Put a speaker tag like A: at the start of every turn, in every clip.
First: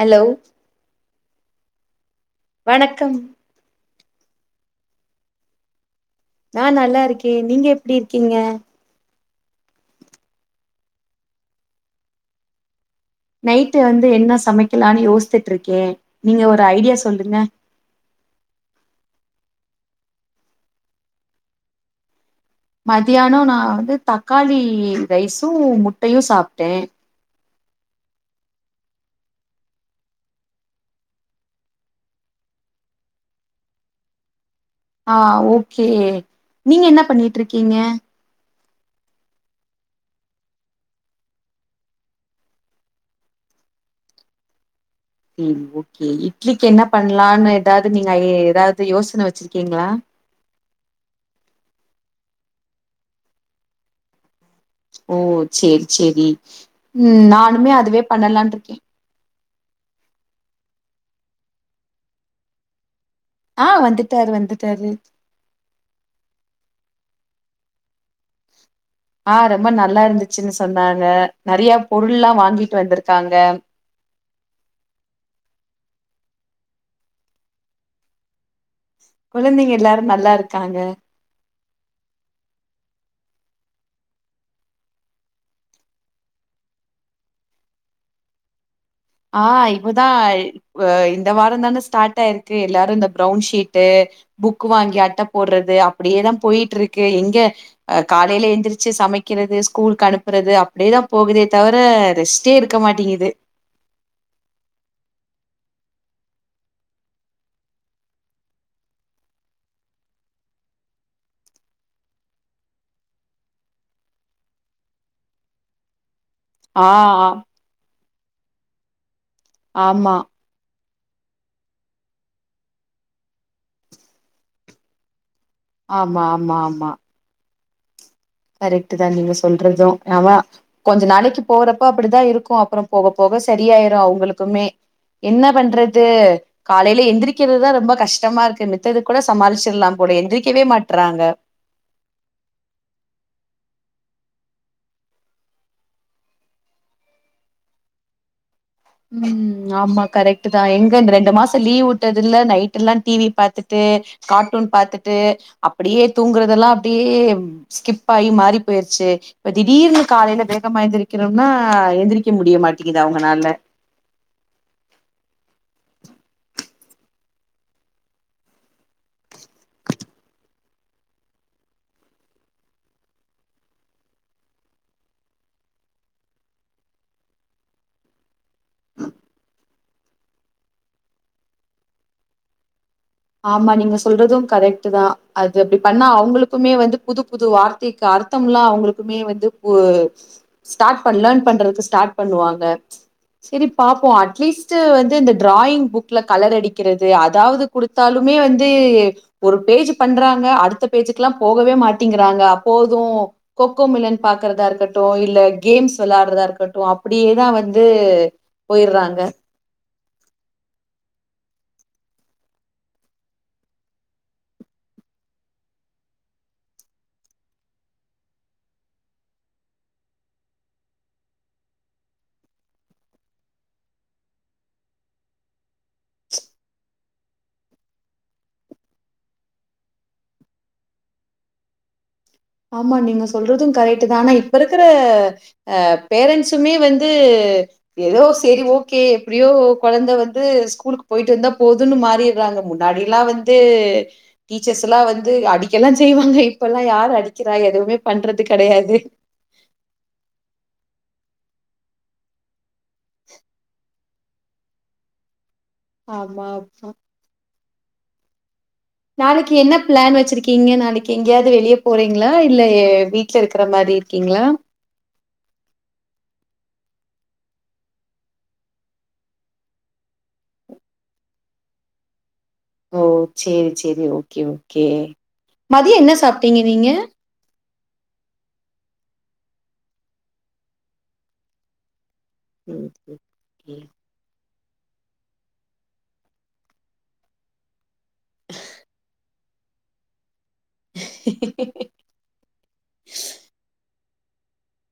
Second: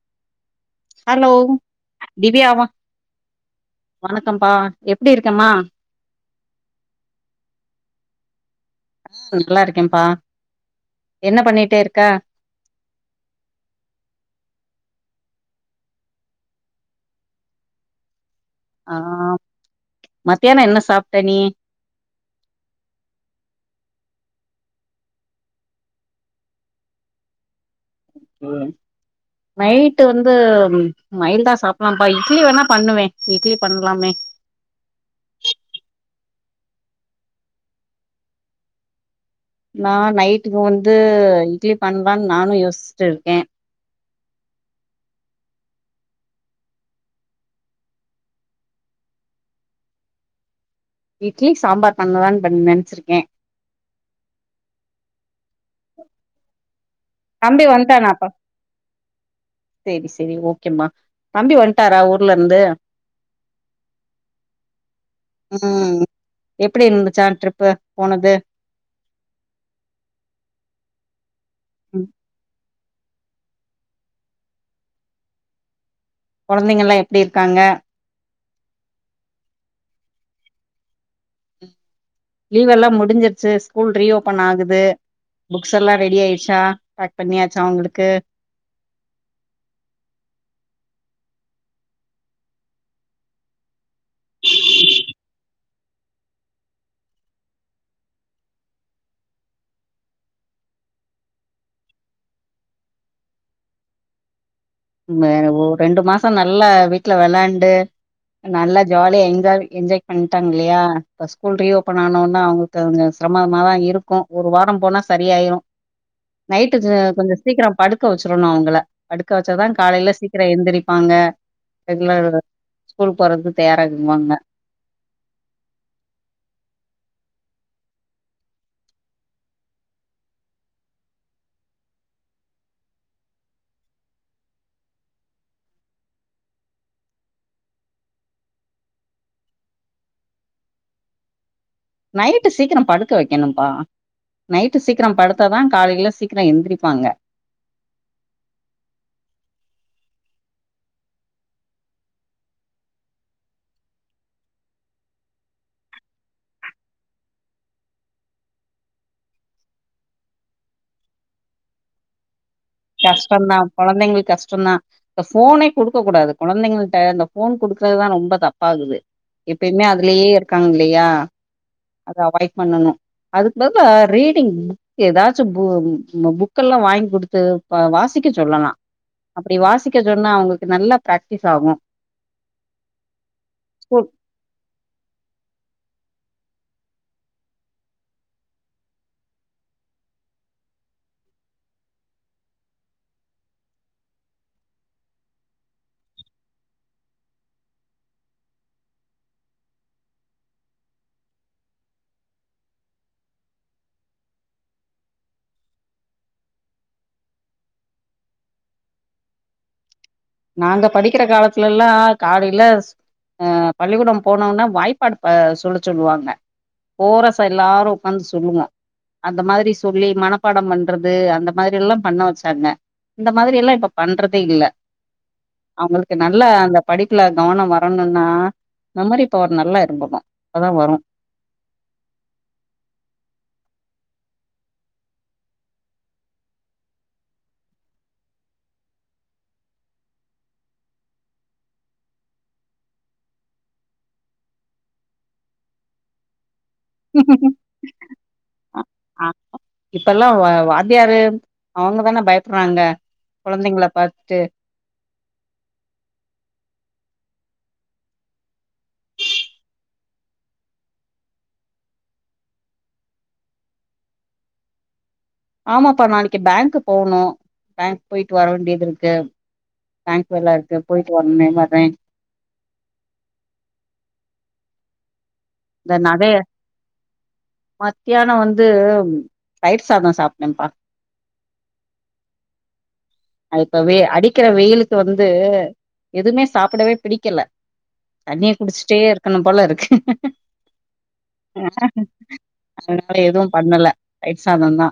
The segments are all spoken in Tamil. A: ஹலோ
B: ஹலோ
A: வணக்கம்
B: வணக்கம்பா எப்படி இருக்கம்மா
A: நா நல்லா இருக்கே நீங்க எப்டி இருக்கீங்க
B: நல்லா இருக்கேன்ப்பா என்ன பண்ணிட்டு இருக்க
A: நைட் வந்து என்ன சமைக்கலானு யோசிச்ட்டு இருக்கே நீங்க ஒரு ஐடியா சொல்லுங்க
B: ஆஹ் மத்தியானம் என்ன சாப்பிட்ட நீ
A: மதியானம் நான் வந்து தக்காளி ரைஸும் முட்டையும் சாப்பிட்டேன்
B: நைட்டு வந்து மைல்டா சாப்டலாம்ப்பா இட்லி வேணா பண்ணுவே இட்லி பண்லாமே
A: ஆஹ் ஓகே நீங்க என்ன பண்ணிட்ருக்கீங்க
B: நா நைட்டுக்கு வந்து இட்லி பண்லான்னு நானு யோசிச்சுட்ருக்கே
A: ம் ஓகே இட்லிக்கு என்ன பண்லான்னு ஏதாவது நீங்க ஐ ஏதாவது யோசன வச்சிருக்கீங்களா
B: இட்லி சாம்பார் பண்ணலானு பண் நெனைச்சிருக்கே
A: ஓ சேரி சேரி உம் நானுமே அதுவே பண்ணலான்னு இருக்கே
B: செரி செரி ஓகேம்மா தம்பி வன்ட்டாரா ஊர்ல இருந்து
A: ஆ வந்துட்டாரு வந்துட்டாரு
B: ம் எப்படி இருந்துச்சா ட்ரிப்பு போனது
A: ஆஹ் ரொம்ப நல்லா இருந்துச்சுன்னு சொன்னாங்க நெறைய பொருளல்லா வாங்கி வந்திருக்காங்க
B: கொழந்தைங்கல்லா எப்டி இருக்காங்க
A: கொழந்தைங்க எல்லாரு நல்லா இருக்காங்க
B: லீவ் எல்லா முடிஞ்சிருச்சு ஸ்கூல் ரீஓபன் ஆகுது புக்ஸ் எல்லாம் ரெடி ஆயிடுச்சா பேக் பண்ணியாச்சா அவங்களுக்கு
A: ஆஹ் இப்பதா அ இந்த வாரம்தான ஸ்டார்ட் ஆயிருக்கு எல்லாரு இந்த ப்ரௌன்ஷீட்டு புக்கு வாங்கி அட்ட போடுறது அப்படியேதா போயிட்ருக்கு எங்க அ காலைல எந்திரிச்சு சமைக்கிறது ஸ்கூலுக்கு அனுப்புறது அப்படியேதா போகுதே தவிர ரெஸ்ட்டே இருக்க மாட்டேங்குது
B: ரெண்டு மாசம் நல்லா வீட்டுல விளாண்டு நல்லா ஜாலியாஜாய என்ஜாய் பண்ணிட்டாங்க இல்லையா இப்ப ஸ்கூல் ரீஓபன் ஆனோனா அவங்களுக்குஞ்ச சிரமமாதான் இருக்கும் ஒரு வாரம் போனா சரியாயிரும் நைட்டு
A: ஆ
B: அ
A: ஆ
B: கொஞ்ச சீக்கிரோ படு க்க வச்சிரணு அவங்கள படுக்க வச்சாதா காலைல
A: ஆமா
B: சீக்கிர எந்திரிக் ப்பாங்க ரெகுலர் ஸ்கூல் போறதுக்கு தயாராகுவாங்க
A: ஆமா ஆமா ஆமா கரெக்ட்தா நீங்க சொல்றதும் ஆமா கொஞ்ச நாளைக்கு போறப்போ அப்படிதா இருக்கு அப்புறம் போகப் போக சரியாயிரு அவங்களுக்குமே என்ன பண்றது காலைல எந்திரிக்கிறதுதா ரொம்ப கஷ்டமா இருக்கு மித்தது கூட சமாளிச்சிரலாம் போல எந்திரிக்கவே மாட்றாங்க
B: நைட்டு சீக்கிரம் படுக்க வைக்கணும்ப்பா நைட்டு சீக்கிரம் படுத்தாதா காலையில சீக்கிரம் எந்திரிப்பாங்க
A: ம் ஆமா கரெக்ட்தா எங்க இந்த ரெண்டு மாச லீவ் விட்டது இல்ல நைட்டு் எல்லா டிவி பாத்துட்டு கார்ட்டூன் பாத்துட்டு அப்டியே தூங்குறதெல்லா அப்டியே ஸ்கிப் ஆகி மாறி போயிருச்சு இப்ப திடீர்னு காலைல வேகமா எந்திரக்கணும்னா எந்திரிக்க முடியமாட் ட்டிக்குதா அவங்கனால
B: கஷ்டந்தா கொழந்தைங்களுக்கு கஷ்டம்தா இந்த ஃபோனே குடுக்கக் கூடாது கொழந்தைங்கள்ட்ட அந்த ஃபோன் குடுக்கறதுதா ரொம்ப தப்பாகுது எப்பயுமே அதுலயே இருக்காங்க இல்லையா அத அவாய்ட் பண்ணணு அதுக்குள்ளதா ரீடிங் ஏதாச்சு பு பு புக்கு எல்லா வாங்கி குடுத்து அ வாசிக்கச் சொல்லலா அப்டி வாசிக் க்க சொன்னா அவங்களுக்கு நல்லா பிராக்டிஸ் ஆகு
A: ஆமா நீங்க
B: ஸ்கூல்
A: சொல்றதும் கரெக்ட்தா அது அப்டி பண்ணா அவங்களுக் க்குமே வந்து புது புது வார்த்தைக்கு அர்த்தமலா அவங்களுக்குமே வந்து ப்ப ஸ்டார்ட் பண் லேர்ன் பண்றதுக்கு ஸ்டார்ட் பண்ணுவாங்க செரி பாப்போ அட்லீஸ்ட் வந்து இந்த டிராயிங் புக்ல கலர் அடிக்கிறது அதாவது குடுத்தாலுமே வந்து ஒரு பேஜ் பண்றாங்க அடுத்த பேஜுக்கல்லா போகவே மாட்டிங்கிறாங்க போது கொக்கோ மில்லன் பாக்குறதா இருக்கட்டு இல்ல கேம்ஸ் வெளையாடுறதா இருக்கட்டு அப்படியேதா வந்து போயர்றாங்க
B: நாங்க படிக்கிற காலத்துல எல்லாம் காலையில ஆஹ் பள்ளிக்கூடம் போனோம்னா வாய்ப்பாடு சொல்ல சொல்லுவாங்க போரரச எல்லாரும் உட்காந்து சொல்லுவோம் அந்த மாதிரி சொல்லி மனப்பாடம் பண்றது அந்த மாதிரி எல்லாம் பண்ண வச்சாங்க இந்த மாதிரி எல்லாம் இப்ப பண்றதே இல்ல அவங்களுக்கு நல்லா அந்த படிப்புல கவனம் வரணுன்னா மெமரி பவர் நல்லா இருக்கணு அதா வரு
A: ஆமா நீங்க சொல்றதும் கரெக்ட்டுதா ஆனா இப்ப இருக்கிற அஹ் பேரண்ட்ஸுமே வந்து ஏதோ செரி ஓகே எப்டியோ கொழந்தை வந்து ஸ்கூலுக்கு போயிட்டு வந்தா போதுன்னு மாறிடுறாங்க முன்னாடி எல்லா வந்து டீச்சர்ஸ் எல்லா வந்து அடிக்கல்லா செய்வாங்க இப்பல்லாம் யார் அடி க்கிறா எதுவுமே பண்றது
B: அ
A: கெடையாது
B: அ அவங்கதான பயப்பட்றாங்க கொழந்தைங்கள பாத் ட்டு
A: ஆமா ஆமா நாளைக்கு என்ன பிளான் வச்சிருக்கீங்க நாளைக்கு எங்கயாவது வெளியே போறீங்களா இல்ல வீட்ல இருக்கற மாரி இருக்கீங்களா
B: ஆமாப்பா நாளைக்கு பேங்க் போகணு பேங்க் போயிட்டு வர வேண்டியது இருக்கு பேங்க் வேல இருக்கு போயிட்டு வரணுமே வரேன்
A: ஓ செரி செரி ஓகே ஓகே மதிய என்ன சாப்ட்டீங்க நீங்க
B: மத்தியானம் வந்து தயிர் சாதம் சாப்பனேன்ப்பா
A: உம்
B: அ இப்பவே அடிக்கிற வெயில் வந்து எதுவுமே சாப்படவே பிடிக்கல தண்ணிய குடிச்சுட்டே இருக்கனும் போல இருக்கு
A: ம்.
B: அதனால எதுவு பண்ணல தயிர் சாதந்தா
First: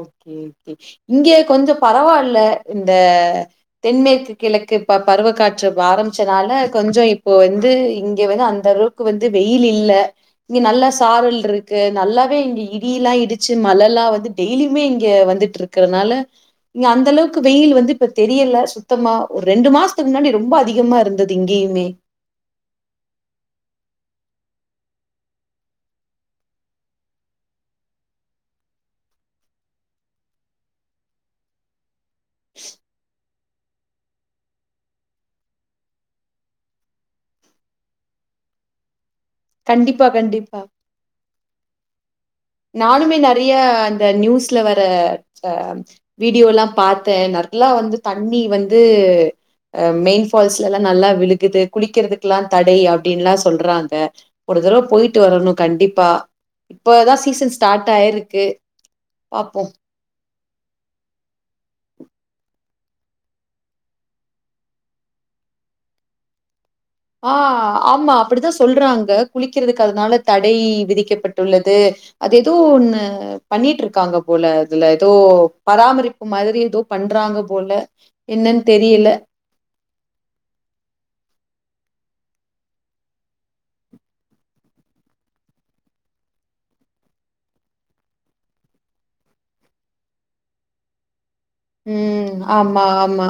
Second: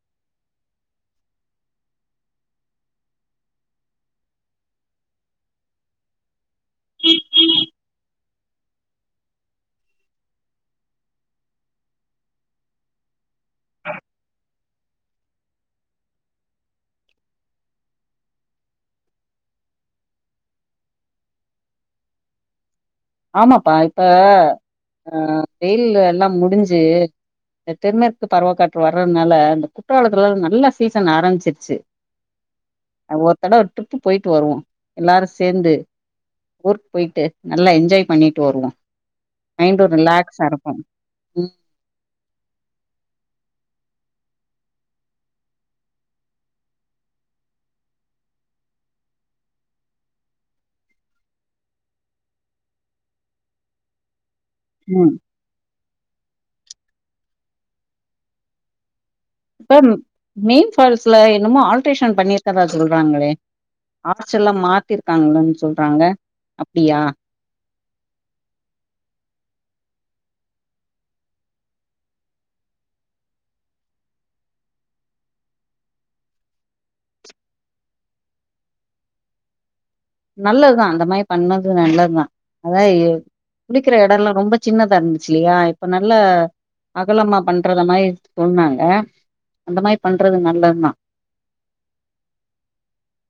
A: ஓகே ஓகே இங்க கொஞ்ச பரவால்ல இந்த தென்மேற்கு கிழக்கு இப்ப பருவக் காற்று ஆரம்பிச்சதால கொஞ்ச இப்ப வந்து இங்க வந்து அந்த அளவுக்கு வந்து வெயில் இல்ல இங்க நல்லா சாரல் இருக்கு நல்லாவே இங்க இடியெல்லா இடிச்சு மழ எல்லா வந்து டெய்லியுமே இங்க வந்துட்டு இருக்கிறதுனால இங்க அந்த அளவுக்கு வெயில் வந்து இப்ப தெரியல சுத்தமா ஒரு ரெண்டு மாசத்துக்கு முன்னாடி ரொம்ப அதிகமா இருந்தது இங்கேயுமே
B: ஆமாப்பா இப்ப ஆஹ் வெயில் எல்லா முடிஞ்சு இந்த தென்மேற்கு பருவக் காற்று வர்றதுனால இந்த குற்றாலத்துலல்லா நல்ல சீசன் ஆரம்பிச்சிருச்சு ஆ ஒரு தடவ ஒரு ட்ரிப் போயிட்டு வருவோ எல்லாரு சேந்து ஊருக்கு போயிட்டு நல்லா எஞ் ன்ஜாய் பண்ணிட்டு வருவோ மைண்ட் ஒரு
A: கண்டிப்பா,
B: ரிலாக்ஸா
A: கண்டிப்பா.
B: இருக்கும் ம்
A: நானுமே நெறைய அந்த நியூஸ்ல வர அ வீடியோ எல்லாம் பாத்தேன் நல்லா வந்து தண்ணி வந்து அ மெயின்பால்ஸ்ல எல்லாம் நல்லா விழுகுது குளிக்கிறதுக்குெ எல்லாம் தடை அப்படின்னுல்லாம் சொல்றாங்க ஒரு தடவை
B: ம்
A: போயிட்டு வரணும் கண்டிப்பா இப்போ தாஸ் சீசன் ஸ்டார்ட் ஆயிருக்கு பாப்போ
B: இப்ப மெயின் ஃபால்ஸ்ல என்னமோ ஆல்ட்ரேஷன் பண்ணிருக்கதா சொல்றாங்களே ஆச்ச எல்லாம் மாத்திருக்காங்களன்னு சொல்றாங்க அப்டியா
A: ஆ ஆமா அப்டித்தான் சொல்றாங்க குளிக்கிறதுக்கு க்கறதுனாக தடை விதிக்கப்பட்டுள்ளது அது ஏதோ ஒண்ணு பண்ணிட்டு இருக்காங்க போல அதுல ஏதோ பராமரிப்பு மாதிரி ஏதோ பண்றாங்க போல என்னன்னு தெரியல
B: நல்லதுதான் அந்த மாரி பண்ணது நல்லதுதான் அதாவ குடிக்கிற இடமல்லாம் ரொம்ப சின்னதா இருந்துச்சுல்லையா இப்ப நல்லா அகலமா பண்றத மாரி சொன்னன்னாங்க அந்த மாரி பண்றது நல்லது தான்
A: உம் ஆமா ஆமா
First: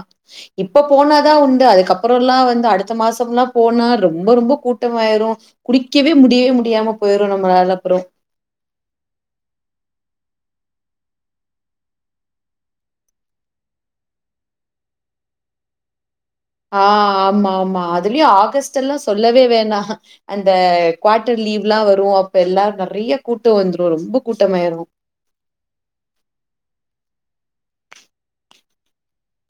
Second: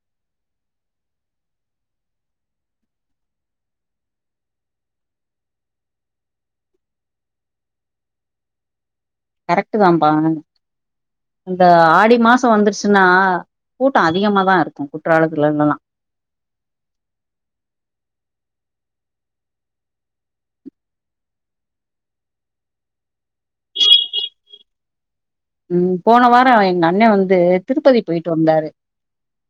A: இப்ப போனாதா உண்டு அதுக்கப்றோ எல்லா வந்து அடுத்த மாசம் எல்லா போனா ரொம்ப ரொம்ப கூட்டமாயிரு குளிக்கவே முடியவே முடியாம போயிரு நம்மளால அப்புறோ
B: கரெக்ட்டுதாம்பா இந்த ஆடி மாச வந்துருச்சுன்னா கூட்டோ அதிகமாதா இருக்கு குற்றாலத்துலல்லா
A: ஆமா ஆமா அதுலயும் ஆகஸ்ட் எல்லாம் சொல்லவே வேணாம் அந்த குவார்டர் லீவ் எல்லாம் வரும் அப்ப எல்லாரும் நெறைய கூட்டம் வந்துடும் ரொம்ப கூட்டமாயிரும்
B: ம் போன வாரம் எங்க அண்ணன் வந்து திருப்பதி போயிட்டு வந்தாரு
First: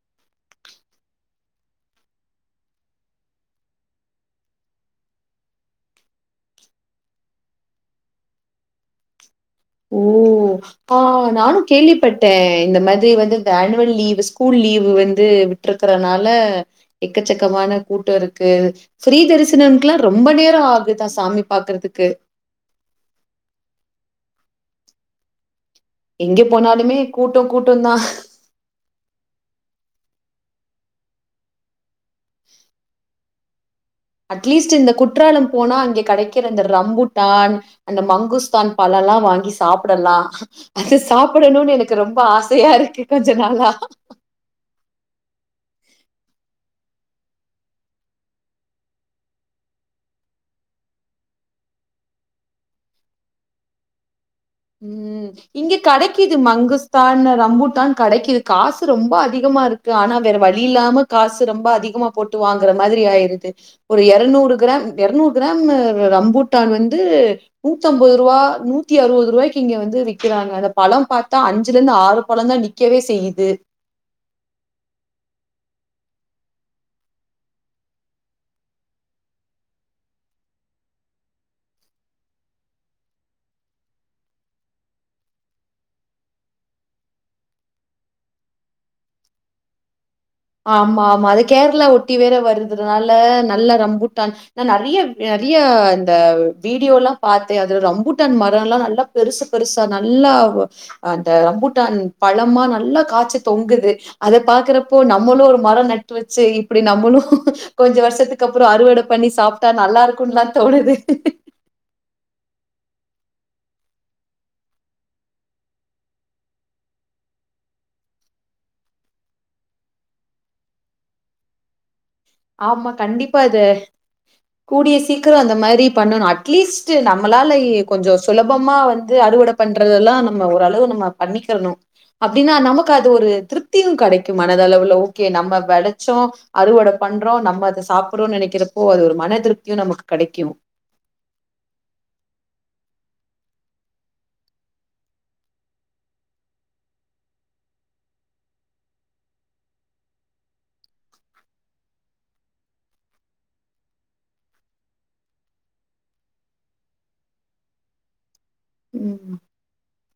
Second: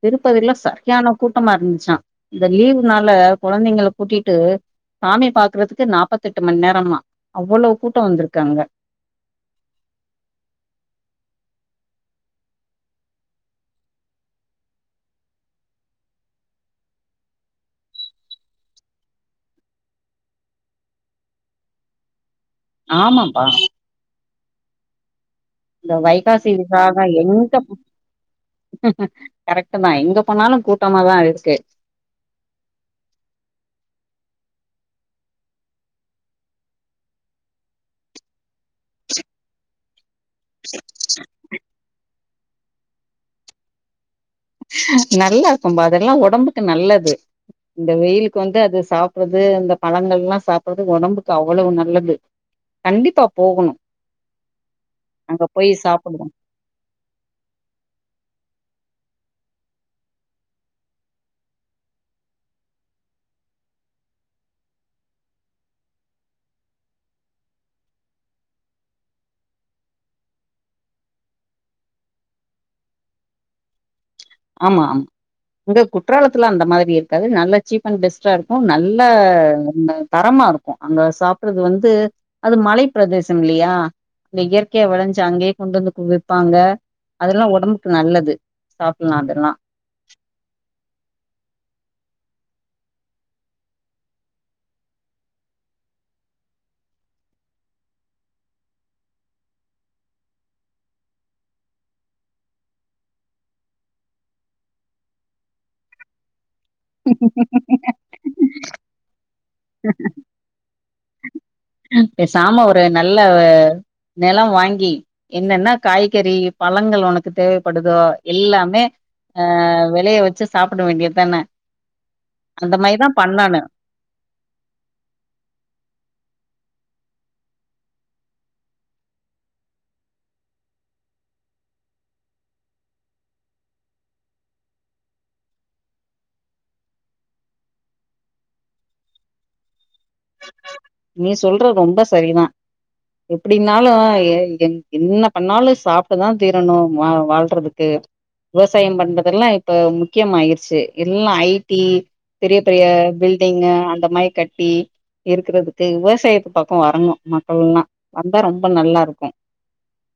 B: திருப்பதில சரியான கூட்டமா இருந்துச்சான் இந்த லீவுனால கெழந்தைங்க கூட்டிட்டு சாமி பாக்குறதுக்கு நாற்பத்த எட்டு மணி நேரமா அவ்வளவு கூட்டம் வந்திருக்காங்க
A: ஓ ஆஹ் நானும் கேள்விப்பட்டே இந்த மாதிரி வந்து இந்த ஆனுவல் லீவு ஸ்கூல் லீவு வந்து விட்டுருக்கறனால எக்கச்சக்கமான கூட்டோ இருக்கு ஃப்ரீ தரிசனம்க்கெல்லா ரொம்ப நேரோ ஆகுதா சாமி பாக்குறதுக்கு
B: ஆமாப்பா இந்த
A: எங்க
B: வைகாசி
A: போனாலுமே
B: விசாகம்
A: கூட்டம்
B: எங்க
A: கூட்டம் தான்.
B: கரெக்ட் தான் எங்க போனாலும் கூட்டமா தான் அது [inaudible]
A: அட்லீஸ்ட் இந்த குற்றாலம் போனா அங்கே கெடைக்கிற அந்த ரம்புட்டான் அந்த மங்குஸ்தான் பழெல்லாம் வாங்கி சாப்ப அப்படெல்லாம் அது சாப்பிடணும்னு எனக்கு ரொம்ப ஆசை தயா இருக்கு கொஞ்ச நாளா
B: நல்லா இருக்கும் பா அதெல்லாம் உடம்புக்கு நல்லது இந்த வெயிலுக்கு வந்து அது சாப்பிறது இந்த பழங்கள் எல்லாம் சாப்பறது உடம்புக்கு அவ்வளவு நல்லது கண்டிப்பா போகணும்
A: உம் இங்க கிடைக்குது மங்கஸ்தான் ரம்பு தான் கிடைக்குது காசு ரொம்ப அதிகமா இருக்கு ஆனா வேற வழி இல்லாம காசு ரொம்ப அதிகமா போட்டு வாங்கற மாதிரி ஆயிருது ஒரு இருநூறு கிராம் இருநூறு கிராம் ரம்பூட்டான் வந்து நூத்திம்பது ரூபாயா நூத்தி அறுபது ரூபாய இங்க வந்து விறக்கிறாங்க அந்த பழம் பார்த்தா அஞ்சுல இருந்து ஆறு பழம தான் நிக்கவே செய்யுது
B: ஆமா ஆமா இங்க குற்றாலத்துலாம் அந்த மாரி இருக்காது நல்ல சீப் அண்ட் பெஸ்ட்டா இருக்கும் நல்லா தரமா இருக்கும் அங்க சாப்படுறது வந்து அது மலை பிரதேசம் இல்லயா அந்த இயற்கையா விளைஞ்சு அங்கேயே கொண்டு வந்து வப்பாங்க அதெல்லாம் உடம்புக்கு நல்லது அதெல்லாம்
A: ஆமா ஆ அ கேரளா ஒட்டி வேற வருதுதுனால நல்லா ரம்பூட்டான் நான் நெறைய நெறைய அந்த வீடியோ எல்லாம் பாத்தேன் அதுல ரம்பூட்டான் மரம் எல்லாம் நல்லா பெருசு பெருசா நல்லா அந்த ரம்பூட்டான் பழமா நல்லா காய்ச்சு தொங்குது அத பாக்குறப்போ நம் நம்மளும் ஒரு மரம் நட்டு வச்சு அப்டி நம்பனும் கொஞ்சம் வருஷத்துக்கு அப்பறம் அறுவட பண்ணி சாப்பி நல்லா இருக்கும் தான் தோணுது
B: சாம ஒரு என்ன நல்ல நிலம் வாங்கி என்னன்னா காய்கறி பழங்கள் உனக்கு தேவைப்படுதோ எல்லாமே அஹ் விலைய வச்சு சாப்பிட வேண்டியதுதானே
A: ஆமா கண்டிப்பா அத கூடிய சீக்கிரம் அந்த மாதிரி பண்ணும் அட்லீஸ் நம்மளால கொஞ்சம் சுலபமா வந்து அறுவடை பண்றதெல்லாம் நம்ம ஓரளவு நம்ம பண்ணிக்கணும் அப்படின்னா நமக்கு அது ஒரு திருப்தியும் கிடைக்கும் மனத அளவு ஓகே நம்ம விளைச்சம் அறுவடை பண்றோம் நம்ம அதை சாப்பிறோம்னு நினைக்கிறப்போ அது ஒரு மனதிருப்தியும் நமக்கு கிடைக்கும்
B: நீ சொல்றது ரொம்ப சரிதான் எப்டின்னாலும் என்ன பண்ணாலும் சாப்பட்டுதான் தீரணும் வாழ்றதுக்கு விவசாயம் பண்றதெல்லாம் இப்ப முக்கியம் ஆயிருச்சு எல்லாம் ஐடி பெரிய பெரிய பில்டிங் அந்த மாரி கட்டி இருக்கறதுக்கு விவசாயத்து பக்கம் வரங்கும் மக்கள்லாம்
A: உ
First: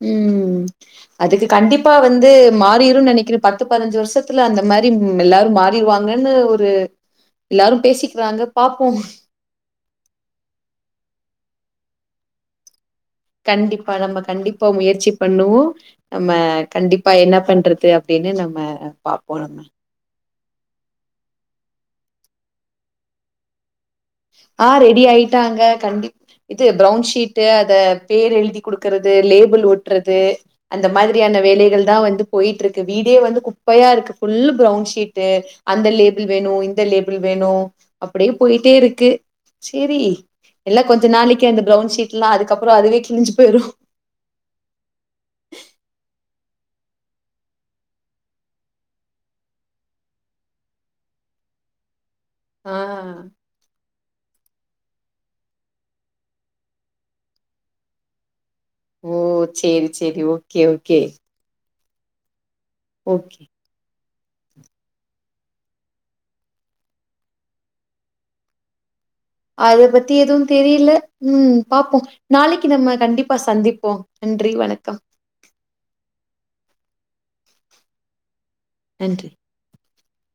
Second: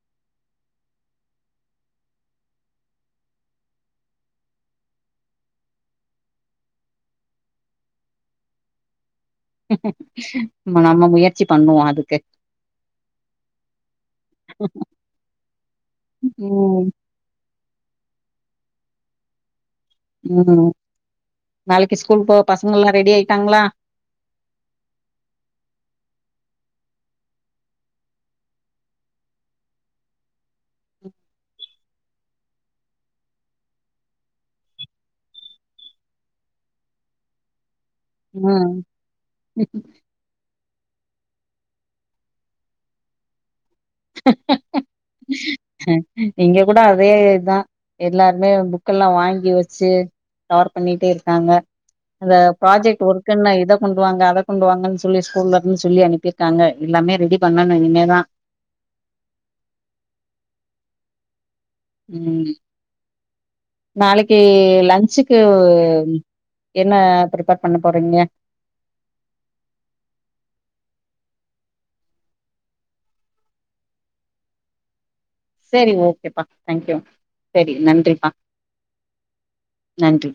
A: உம் அதுக்கு கண்டிப்பா வந்து வந்து மாறிிடும் நினைக்கிறேன் பத்து பதினஞ்சு வருஷத்துல அந்த மாதிரி எல்லாரும் மாறிடுவாங்கன்னு ஒரு எல்லாரும் பேசிக்கிறாங்க பாார்ப்போம்
B: நம்ம முயற்சி பண்ணுவோம் அதுக்கு
A: கண்டிப்பா நம்ம கண்டிப்பா முயற்சி பண்ணுவோம் நம்ம
B: ம்
A: கண்டிப்பா என்ன பண்றது அப்படின்னு நம்ம பார்ப்போம் நம்ம
B: உம் நாளைக்கு ஸ்கூல் போ பசங்க எல்லாம் ரெடி ஆயிட்டாங்களா
A: ஆ ரெடி ஆயிட்டாங்க கண்டி இது ப்ரௌன்ஷீட்டு அத பேர் எழுதி குடுக்கறது லேபிள் ஓட்டுறது அந்த மாரியான வேலகள் தான் வந்து போயிட்டு இருக்கு வீடே வந்து குப்பையா இருக்கு புஃபுல் ப்வுன்ஷீட்டு அந்த லேபிள் வேணும் இந்த லேபிள் வேணும் அப்டியே
B: ம்
A: போயிட்டே இருக்கு சேரி எல்லாம் கொஞ்ச நாளைக்கு அந்த பிரென்ஷீட்லாம் அக்கப்பறம் அதுவே கிளிஞ்சிப்போகிரும்
B: இங்க கூட அதே இதான் எல்லாருமே புக்க எல்லாம் வாங்கி வச்சு கவர் பண்ணிட்டே இருக்காங்க அந்த
A: ஆ
B: ப்ராஜெக்ட் ஒர்க்ன இத கொண் ண்டு வாங்க அத கொண்டுவாங்கன்னு சொல்லி ஸ்கூல்ல இருந்து சொல்லி அனுப்பிருக்காங்க எல்லாமே ரெடி பண்ணும் இனமே தான்
A: ஓ சரி சரி ஓகே ஓகே
B: உம்
A: ஓகே
B: நாளைக்கு லன்ச்சுக்கு என்ன ப்ரிப்பேர் பண்ண போறீங்க
A: அத பத்தி எதுவும் தெரியல உம் பார்ப்போம் நாளைக்கு நம்ம கண்டிப்பா சந்திப்போம் நன்றி வணக்கம்
B: சரி ஓகேப்பா தேங்க்யூ சரி நன்றிப்பா
A: நன்றி
B: நன்றி